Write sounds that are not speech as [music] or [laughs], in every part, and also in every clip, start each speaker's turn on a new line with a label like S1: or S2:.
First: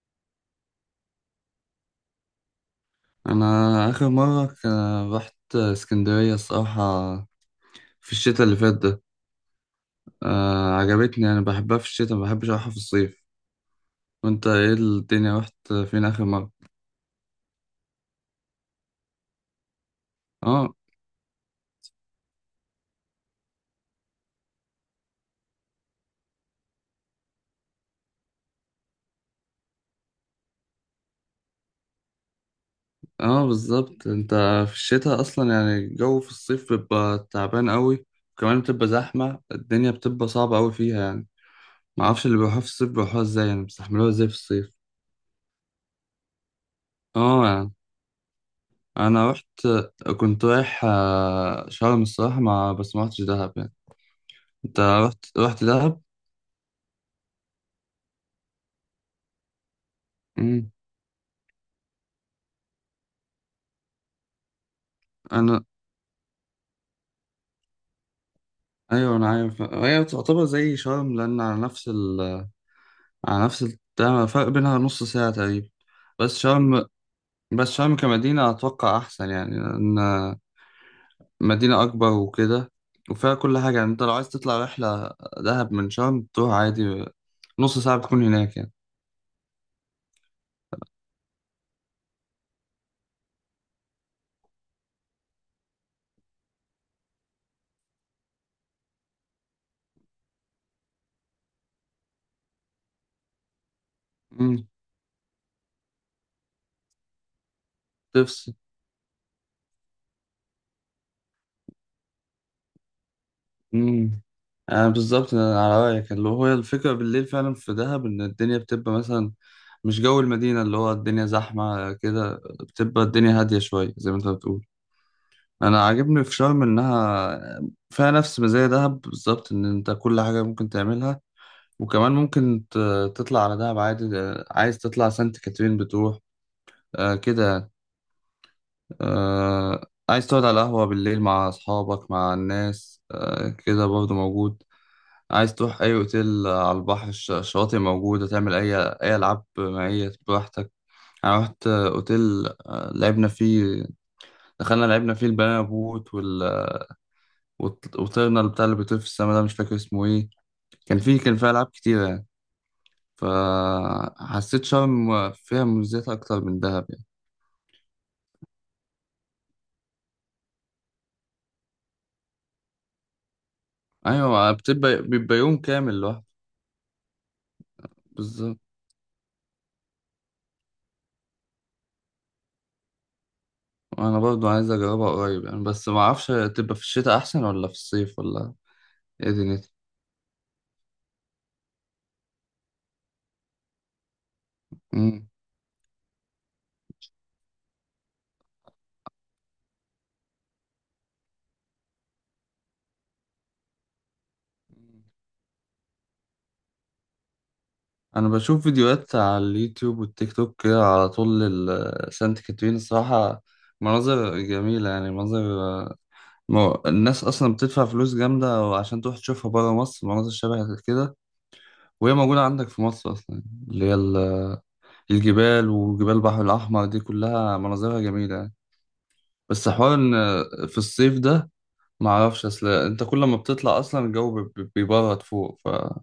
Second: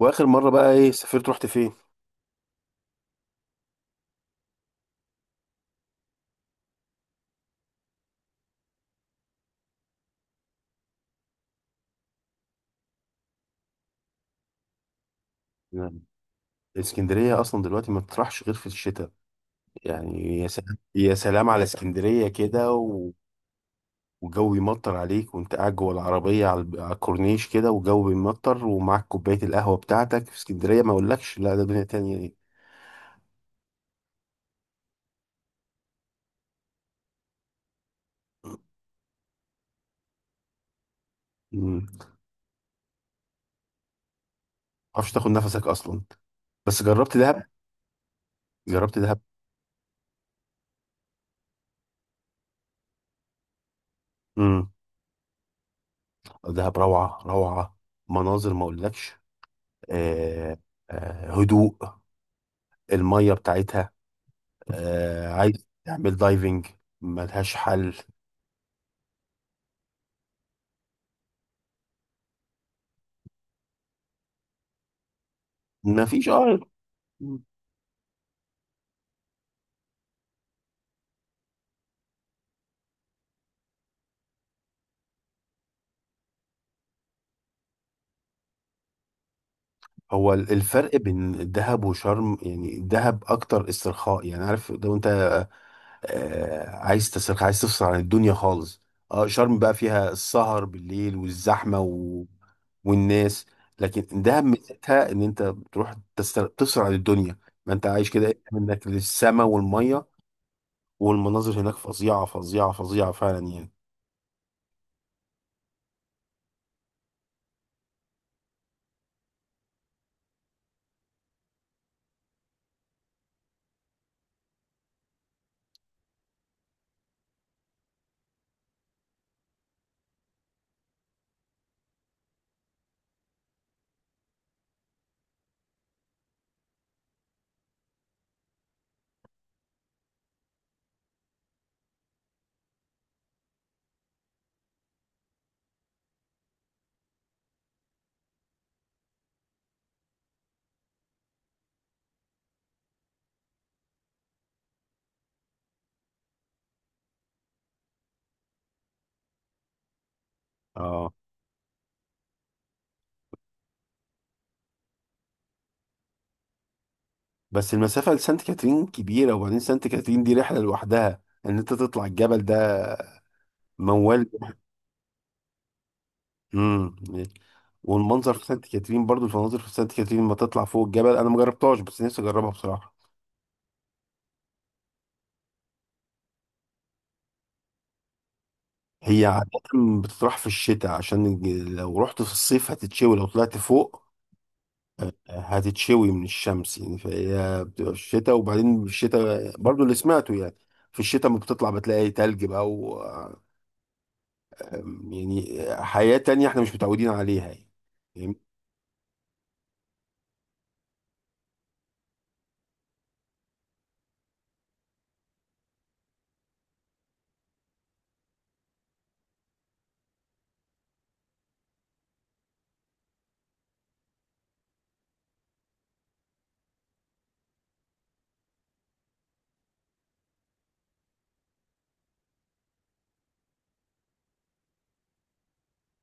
S1: واخر مره بقى ايه سافرت رحت فين؟
S2: انا اخر مره رحت اسكندريه الصراحه في الشتاء اللي فات ده. عجبتني، انا بحبها في الشتاء، ما بحبش اروحها في الصيف. وانت ايه الدنيا، رحت
S1: نعم.
S2: فين اخر مره؟
S1: اسكندريه اصلا دلوقتي ما بتروحش غير في الشتاء. يعني يا
S2: اه
S1: سلام يا سلام على اسكندريه كده وجو يمطر عليك وانت قاعد جوه العربيه على الكورنيش كده وجو بيمطر ومعاك كوبايه القهوه بتاعتك في اسكندريه، ما اقولكش، لا ده دنيا تانية دي.
S2: اه، بالظبط. انت في الشتاء اصلا يعني الجو في الصيف بيبقى تعبان قوي، وكمان بتبقى زحمه، الدنيا بتبقى صعبه قوي فيها يعني.
S1: ما
S2: ما اعرفش اللي بيروحوها في الصيف بيروحوها ازاي، يعني بيستحملوها ازاي في الصيف.
S1: تعرفش تاخد نفسك اصلا. بس جربت
S2: اه
S1: دهب،
S2: يعني.
S1: جربت دهب
S2: انا رحت، كنت رايح شرم الصراحه، ما بس ما رحتش دهب يعني.
S1: امم.
S2: انت رحت رحت دهب؟
S1: دهب روعه روعه، مناظر ما اقولكش. آه،
S2: امم
S1: آه هدوء، الميه بتاعتها، آه
S2: انا
S1: عايز تعمل دايفنج، ملهاش حل.
S2: ايوه، انا عارف، هي تعتبر زي شرم لان على نفس التمن، فرق بينها نص ساعة تقريبا.
S1: مفيش
S2: بس شرم بس شرم كمدينة اتوقع احسن يعني، لان مدينة اكبر وكده وفيها كل حاجة. يعني انت لو عايز تطلع رحلة دهب من شرم تروح عادي، نص ساعة بتكون هناك يعني.
S1: هو الفرق بين الدهب وشرم، يعني الدهب اكتر استرخاء، يعني عارف، لو انت آه عايز تسترخي، عايز تفصل عن الدنيا خالص. اه شرم بقى فيها السهر بالليل والزحمه والناس. لكن دهب ميزتها ان انت بتروح تفصل عن الدنيا، ما انت عايش
S2: امم
S1: كده منك للسما والميه، والمناظر هناك فظيعه فظيعه فظيعه فعلا يعني.
S2: امم بالظبط، أنا على رايك، اللي هو الفكره بالليل فعلا في دهب ان الدنيا بتبقى مثلا مش جو المدينه، اللي هو الدنيا زحمه كده، بتبقى الدنيا هاديه شويه زي ما انت بتقول. انا عاجبني في شرم انها فيها نفس مزايا دهب بالظبط، ان انت كل حاجه ممكن تعملها. وكمان ممكن تطلع على دهب عادي، عايز تطلع سانت كاترين بتروح، آه كده يعني. آه، عايز تقعد على قهوه بالليل مع اصحابك مع الناس، كده برضه موجود. عايز تروح أي أوتيل على البحر، الشواطئ موجودة، تعمل أي ألعاب مائية براحتك. أنا رحت أوتيل، لعبنا فيه، دخلنا لعبنا فيه البنانا بوت وطيرنا بتاع اللي بيطير في السما ده، مش فاكر اسمه إيه.
S1: اه
S2: كان فيه ألعاب كتيرة يعني. فحسيت شرم فيها مميزات أكتر من دهب يعني.
S1: بس المسافة لسانت كاترين كبيرة، وبعدين سانت كاترين دي رحلة لوحدها ان انت تطلع الجبل ده. موال.
S2: أيوة، بيبقى يوم كامل لوحده.
S1: امم. والمنظر في
S2: بالظبط،
S1: سانت كاترين، برضو المناظر في سانت كاترين لما تطلع فوق الجبل انا مجربتهاش، بس نفسي اجربها بصراحة.
S2: أنا برضو عايز أجربها قريب يعني، بس معرفش تبقى في الشتاء أحسن ولا في الصيف، ولا
S1: هي
S2: إيه
S1: عادة
S2: دنيتها؟
S1: بتطرح في الشتاء، عشان لو رحت في الصيف هتتشوي، لو طلعت فوق
S2: مم.
S1: هتتشوي من الشمس يعني، فهي بتبقى في الشتاء. وبعدين في الشتاء برضو اللي سمعته يعني، في الشتاء ما بتطلع بتلاقي تلج بقى، يعني حياة تانية احنا مش متعودين عليها يعني.
S2: انا
S1: فاهم؟
S2: بشوف فيديوهات على اليوتيوب والتيك توك كده على طول سانت كاترين الصراحة، مناظر جميلة يعني، مناظر. الناس أصلا بتدفع فلوس جامدة عشان تروح تشوفها برا مصر، مناظر شبه كده وهي موجودة عندك في مصر أصلا. اللي هي ال- الجبال وجبال البحر الأحمر دي كلها مناظرها جميلة يعني. بس حوار إن في الصيف ده معرفش، أصل أنت كل ما بتطلع أصلا الجو بيبرد فوق، فده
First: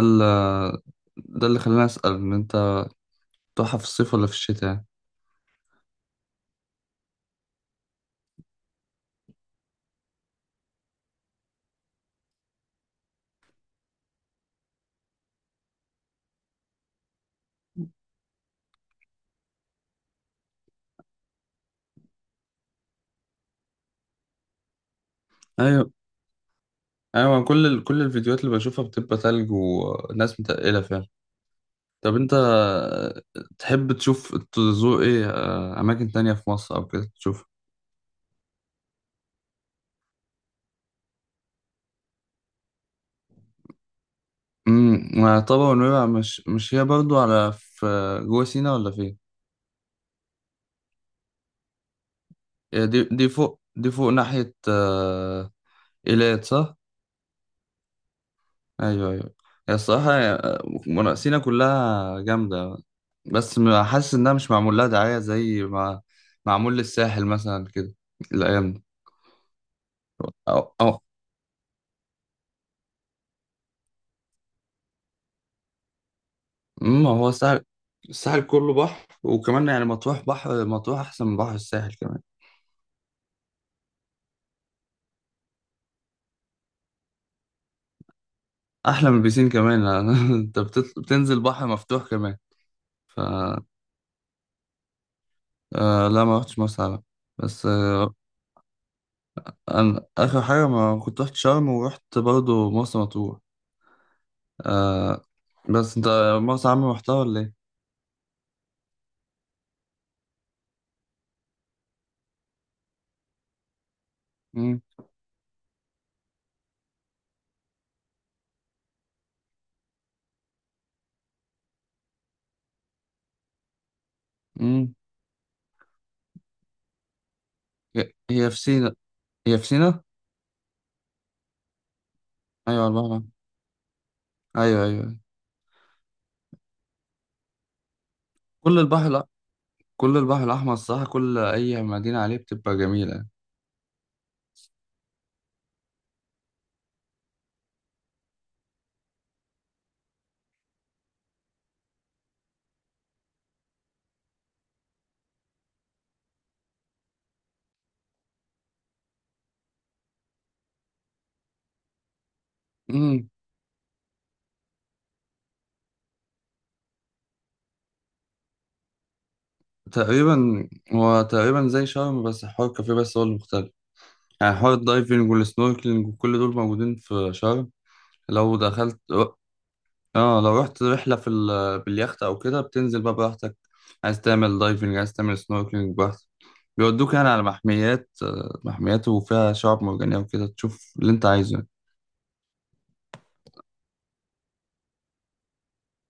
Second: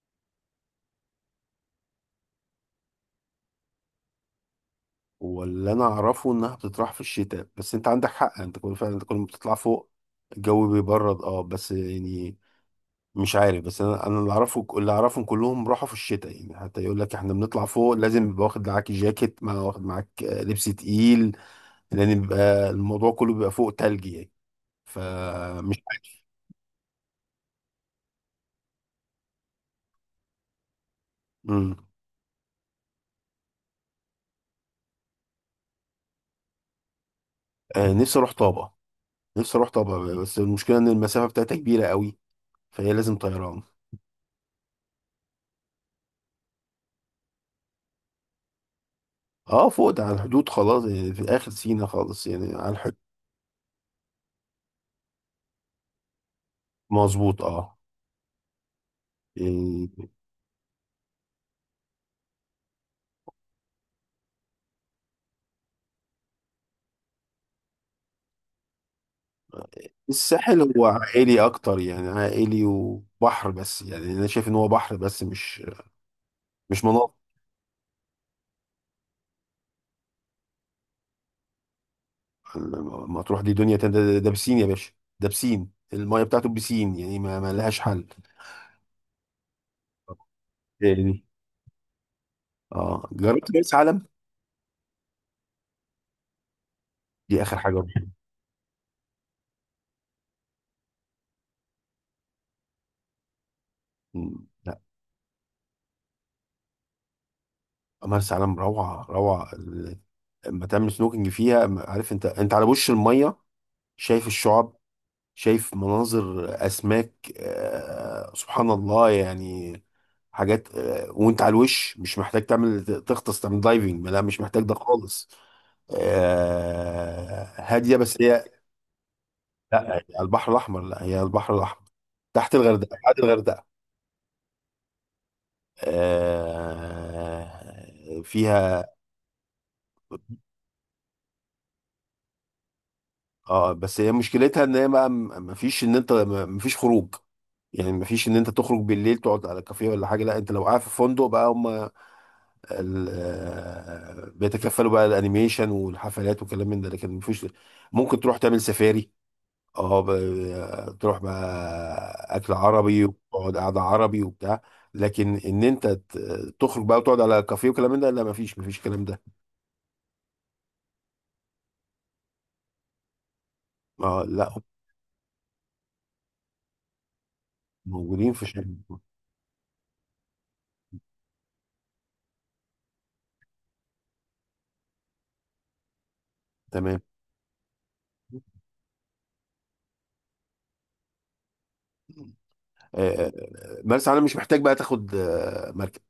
S2: ال- ده اللي خلاني أسأل إن أنت بتروحها في الصيف ولا في الشتاء يعني.
S1: واللي انا اعرفه انها بتطرح في الشتاء، بس انت عندك حق، انت كل فعلا انت كل ما بتطلع فوق الجو بيبرد، اه بس يعني مش عارف. بس انا اللي اعرفه، اللي اعرفهم كلهم راحوا في الشتاء يعني، حتى يقول لك احنا بنطلع فوق لازم يبقى واخد معاك جاكيت، واخد معاك لبس تقيل، لان بيبقى الموضوع كله بيبقى فوق تلج يعني. فمش
S2: ايوه
S1: عارف.
S2: ايوه، كل الفيديوهات اللي بشوفها بتبقى تلج وناس متقلة فعلا.
S1: امم.
S2: طب انت تحب تشوف تزور ايه، اماكن تانية في مصر او كده تشوف.
S1: نفسي اروح طابة. نفسي اروح طابة، بس المشكلة ان المسافة بتاعتها كبيرة قوي، فهي لازم طيران.
S2: وطبعا، ونويبع مش هي برضو على، في جوه سينا ولا فين؟
S1: اه فوق ده على الحدود خلاص يعني، في اخر سينا خالص يعني، على
S2: هي
S1: الحدود.
S2: دي دي فوق دي فوق ناحية إيلات، صح؟
S1: مظبوط اه.
S2: ايوه ايوه. هي
S1: يعني
S2: الصراحة سينا كلها جامدة. بس حاسس انها مش معمول لها دعاية زي ما معمول للساحل مثلا كده الايام دي.
S1: الساحل هو
S2: أو،
S1: عائلي اكتر يعني، عائلي وبحر بس، يعني انا شايف ان هو بحر بس، مش
S2: ما
S1: مناطق.
S2: هو الساحل، الساحل كله بحر وكمان يعني. مطروح بحر، مطروح احسن من بحر الساحل كمان،
S1: ما تروح، دي دنيا تانية، ده بسين يا باشا، ده بسين، المايه بتاعته بسين يعني، ما لهاش حل
S2: احلى من البيسين كمان [laughs] انت
S1: يعني.
S2: بتنزل بحر مفتوح كمان.
S1: اه
S2: ف
S1: جربت مرسى علم؟
S2: آه لا، ما رحتش مرسى علم.
S1: دي اخر
S2: بس
S1: حاجه أروحها.
S2: انا اخر حاجه ما كنت رحت شرم، ورحت برضه مرسى مطروح.
S1: مم، لا.
S2: آه بس انت مرسى علم رحتها ولا ايه؟
S1: مرسى علم روعه روعه، لما تعمل سنوكينج فيها، عارف انت، على وش الميه، شايف الشعاب،
S2: مم.
S1: شايف مناظر اسماك، سبحان الله يعني. حاجات، وانت على الوش مش محتاج تعمل تغطس، تعمل دايفنج، لا مش محتاج ده
S2: مم.
S1: خالص. هاديه
S2: هي
S1: بس هي.
S2: هي في سينا هي في
S1: لا، هي
S2: سينا.
S1: على البحر الاحمر. لا، هي على البحر الاحمر، تحت
S2: ايوه على
S1: الغردقه،
S2: البحر
S1: بعد
S2: الأحمر.
S1: الغردقه.
S2: ايوه ايوه، كل
S1: فيها.
S2: البحر، لا، كل البحر الاحمر الصراحه، كل اي مدينه عليه بتبقى جميله.
S1: اه بس هي مشكلتها ان هي ما فيش، ان انت ما فيش خروج يعني. ما فيش ان انت تخرج بالليل تقعد على كافيه ولا حاجه. لا، انت لو قاعد في فندق بقى، هم بيتكفلوا بقى، الانيميشن والحفلات وكلام من ده، لكن مفيش. ممكن تروح تعمل سفاري، اه، تروح بقى اكل عربي وتقعد قعده عربي وبتاع. لكن ان انت تخرج بقى وتقعد على كافيه وكلام من ده، لا مفيش، الكلام ده.
S2: تقريبا هو تقريبا زي شرم، بس حوار الكافيه بس هو اللي مختلف.
S1: اه، لا،
S2: يعني حوار الدايفنج والسنوركلينج وكل دول موجودين في شرم.
S1: موجودين في
S2: لو
S1: شرم.
S2: دخلت اه، لو رحت رحلة باليخت او كده، بتنزل بقى براحتك، عايز تعمل دايفنج عايز تعمل سنوركلينج براحتك.
S1: تمام.
S2: بيودوك يعني على محميات، محميات وفيها شعاب مرجانية وكده تشوف اللي انت عايزه يعني.
S1: آه، مرسى علم مش محتاج بقى تاخد مركب.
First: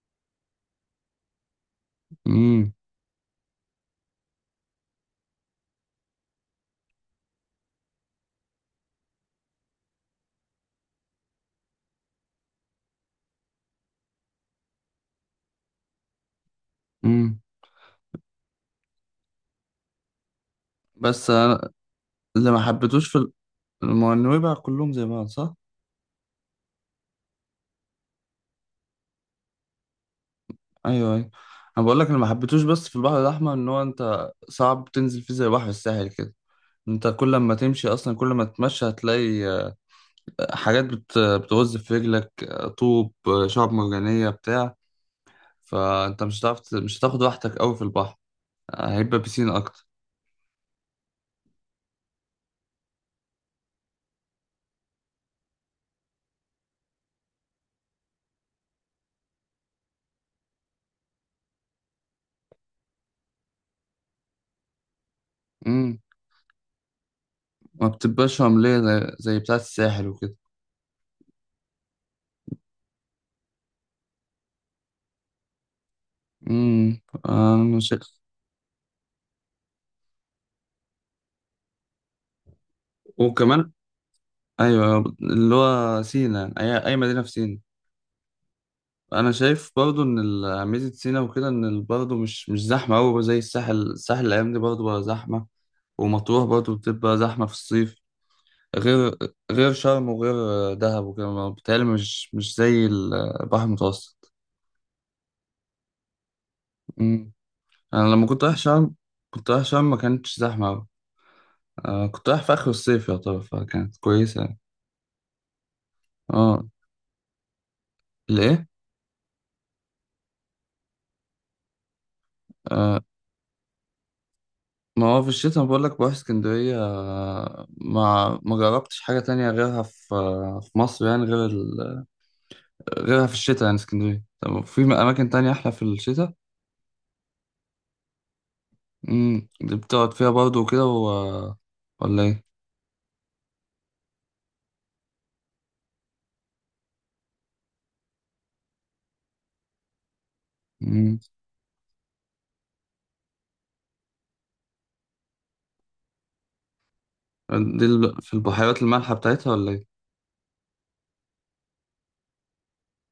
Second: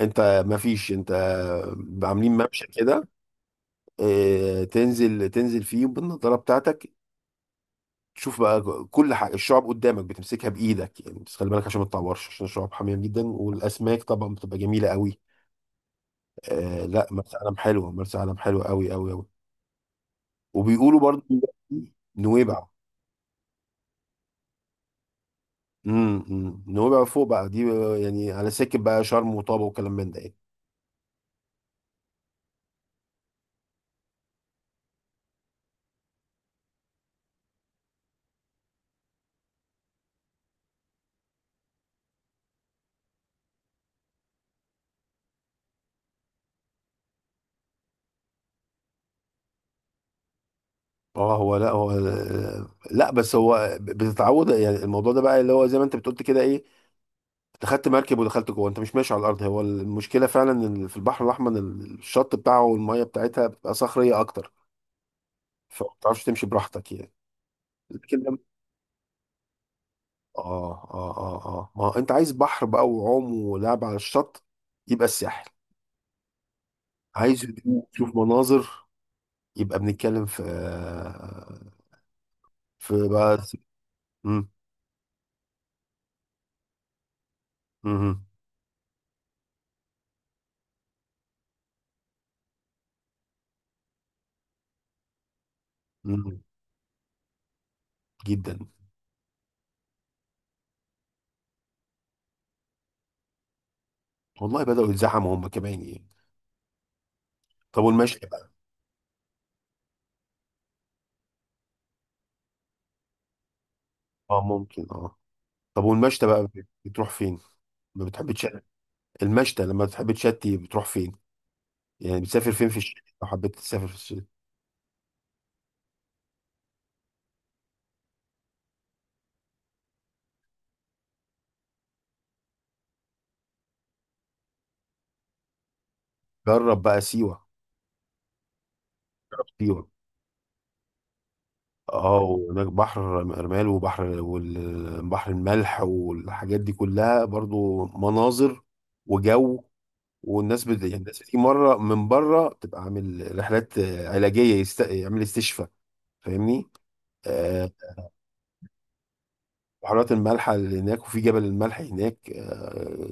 S1: انت مفيش، انت عاملين ممشى
S2: امم
S1: كده. تنزل فيه بالنضاره بتاعتك، تشوف بقى كل حاجه، الشعب قدامك بتمسكها بايدك يعني، بس خلي بالك عشان ما تطورش، عشان الشعب حاميه جدا، والاسماك طبعا بتبقى جميله قوي. آه لا، مرسى
S2: امم،
S1: علم حلوه، مرسى علم حلوه قوي قوي قوي. وبيقولوا برضو
S2: بس أنا اللي ما
S1: نويبع.
S2: حبيتوش ما هو النويبع كلهم زي بعض صح؟
S1: امم، نويبع فوق بقى دي، يعني على سكه بقى شرم وطابه وكلام من ده يعني.
S2: ايوه ايوه، انا بقول لك، انا ما حبيتوش بس في البحر الاحمر، ان هو انت صعب تنزل فيه زي بحر الساحل كده. انت كل ما تمشي اصلا، كل ما تتمشى هتلاقي حاجات بتغز في رجلك، طوب، شعب مرجانيه بتاع. فانت مش هتعرف مش هتاخد راحتك قوي في البحر، هيبقى بيسين اكتر.
S1: اه، هو لا، بس هو بتتعود يعني. الموضوع ده بقى اللي هو زي ما انت بتقول كده، ايه، انت خدت مركب ودخلت جوه، انت مش ماشي على الارض. هو المشكله فعلا ان في البحر الاحمر الشط بتاعه والميه بتاعتها بتبقى صخريه اكتر، فما
S2: امم
S1: بتعرفش تمشي براحتك يعني.
S2: ما
S1: لكن لما
S2: بتبقاش رمليه زي بتاعه الساحل وكده.
S1: اه ما هو انت عايز بحر بقى وعوم ولعب على الشط، يبقى الساحل.
S2: امم.
S1: عايز
S2: انا
S1: هدوء
S2: مش.
S1: تشوف مناظر، يبقى بنتكلم في [laughs] في بقى.
S2: وكمان،
S1: مم.
S2: ايوه، اللي هو سينا اي مدينه في سينا،
S1: مم.
S2: انا شايف برضو ان ميزة سينا وكده ان برضو مش زحمة قوي زي الساحل. الساحل الايام دي برضو بقى زحمة،
S1: مم.
S2: ومطروح برضو بتبقى زحمة في الصيف.
S1: جدا.
S2: غير غير شرم وغير دهب وكده، بيتهيألي مش زي البحر المتوسط.
S1: والله بدأوا يتزحموا هم كمان يعني.
S2: أمم.
S1: طب
S2: انا
S1: والمشي
S2: لما كنت
S1: بقى.
S2: رايح شرم، ما كانتش زحمة قوي، كنت رايح في اخر الصيف يعتبر، فكانت كويسة
S1: اه
S2: يعني.
S1: ممكن طب والمشي بقى
S2: اه،
S1: بتروح فين؟ ما بتحبش
S2: الايه؟
S1: المشتى؟ لما تحب تشتي بتروح فين؟ يعني بتسافر فين في الشتاء، لو حبيت تسافر في الشتاء؟
S2: ما هو في الشتاء بقول لك بروح اسكندرية، ما جربتش حاجة تانية غيرها في مصر، يعني غير ال... غيرها في الشتاء، يعني اسكندرية. طب في أماكن تانية أحلى في الشتاء؟
S1: جرب بقى سيوة. جرب
S2: دي
S1: سيوة.
S2: بتقعد فيها برضه وكده
S1: اه،
S2: ولا إيه؟
S1: وهناك بحر مرمال وبحر، والبحر الملح والحاجات دي كلها برضو مناظر وجو. والناس يعني الناس
S2: امم
S1: بتيجي مرة من بره تبقى عامل رحلات علاجية، يعمل استشفاء. فاهمني؟ آه،
S2: دي في البحيرات المالحة بتاعتها ولا إيه؟
S1: بحيرات الملح اللي هناك، وفي جبل الملح هناك،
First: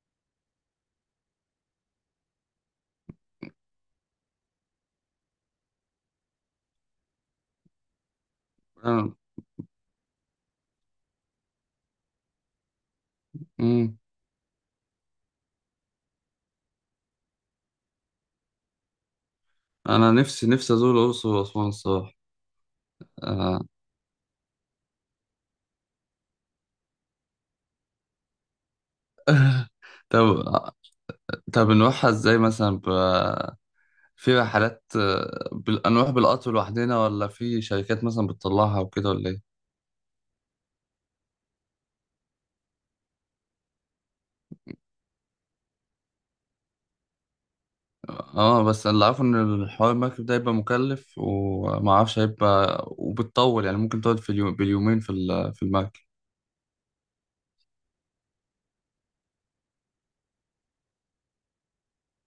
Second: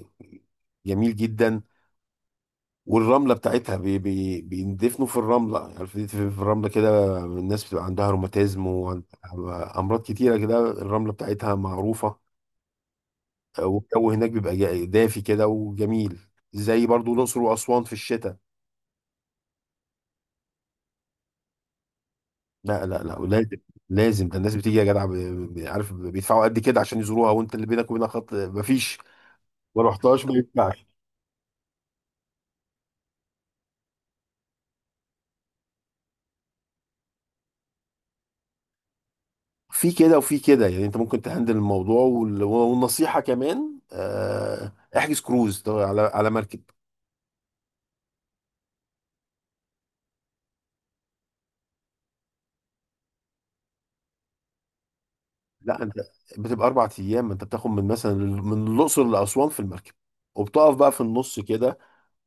S1: جميل جدا. والرمله بتاعتها بي بي بيندفنوا في الرمله، عارف، يدفن في الرمله كده، الناس بتبقى عندها روماتيزم
S2: أنا...
S1: وعندها امراض كتيره كده، الرمله بتاعتها معروفه.
S2: امم.
S1: والجو هناك بيبقى دافي كده وجميل، زي برضو الاقصر واسوان في الشتاء.
S2: أنا نفسي نفسي أزور الأقصر وأسوان الصراحة.
S1: لا لا لا لازم،
S2: آه.
S1: لازم. ده الناس بتيجي يا جدع، عارف بيدفعوا قد كده عشان يزوروها، وانت اللي بينك وبينها خط مفيش، ما رحتهاش، ما
S2: طب
S1: ينفعش.
S2: طب نروحها إزاي مثلا في رحلات، نروح بالقطر لوحدنا ولا في شركات مثلا بتطلعها وكده، ولا ايه؟
S1: في كده وفي كده يعني، انت ممكن تهندل الموضوع، والنصيحه كمان، احجز كروز ده، على مركب.
S2: اه بس اللي عارفه ان الحوار المركب ده هيبقى مكلف، ومعرفش هيبقى وبتطول، يعني ممكن تقعد في اليوم باليومين في
S1: لا، انت
S2: المركب.
S1: بتبقى 4 ايام، انت بتاخد من مثلا من الاقصر لاسوان في المركب، وبتقف بقى في النص كده،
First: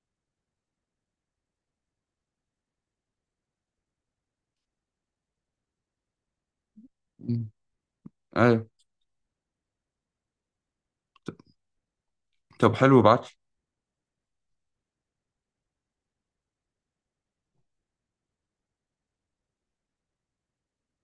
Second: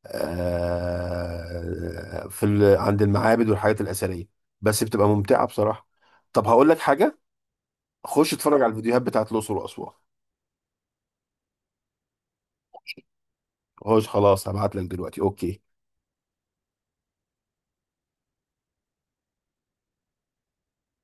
S1: في عند المعابد والحاجات الاثريه. بس بتبقى ممتعه بصراحه. طب هقول لك حاجه،
S2: مم.
S1: خش اتفرج
S2: ايوه.
S1: على الفيديوهات بتاعت الاقصر واسوان.
S2: طب حلو، ابعت.
S1: خش خلاص، هبعت لك دلوقتي، اوكي؟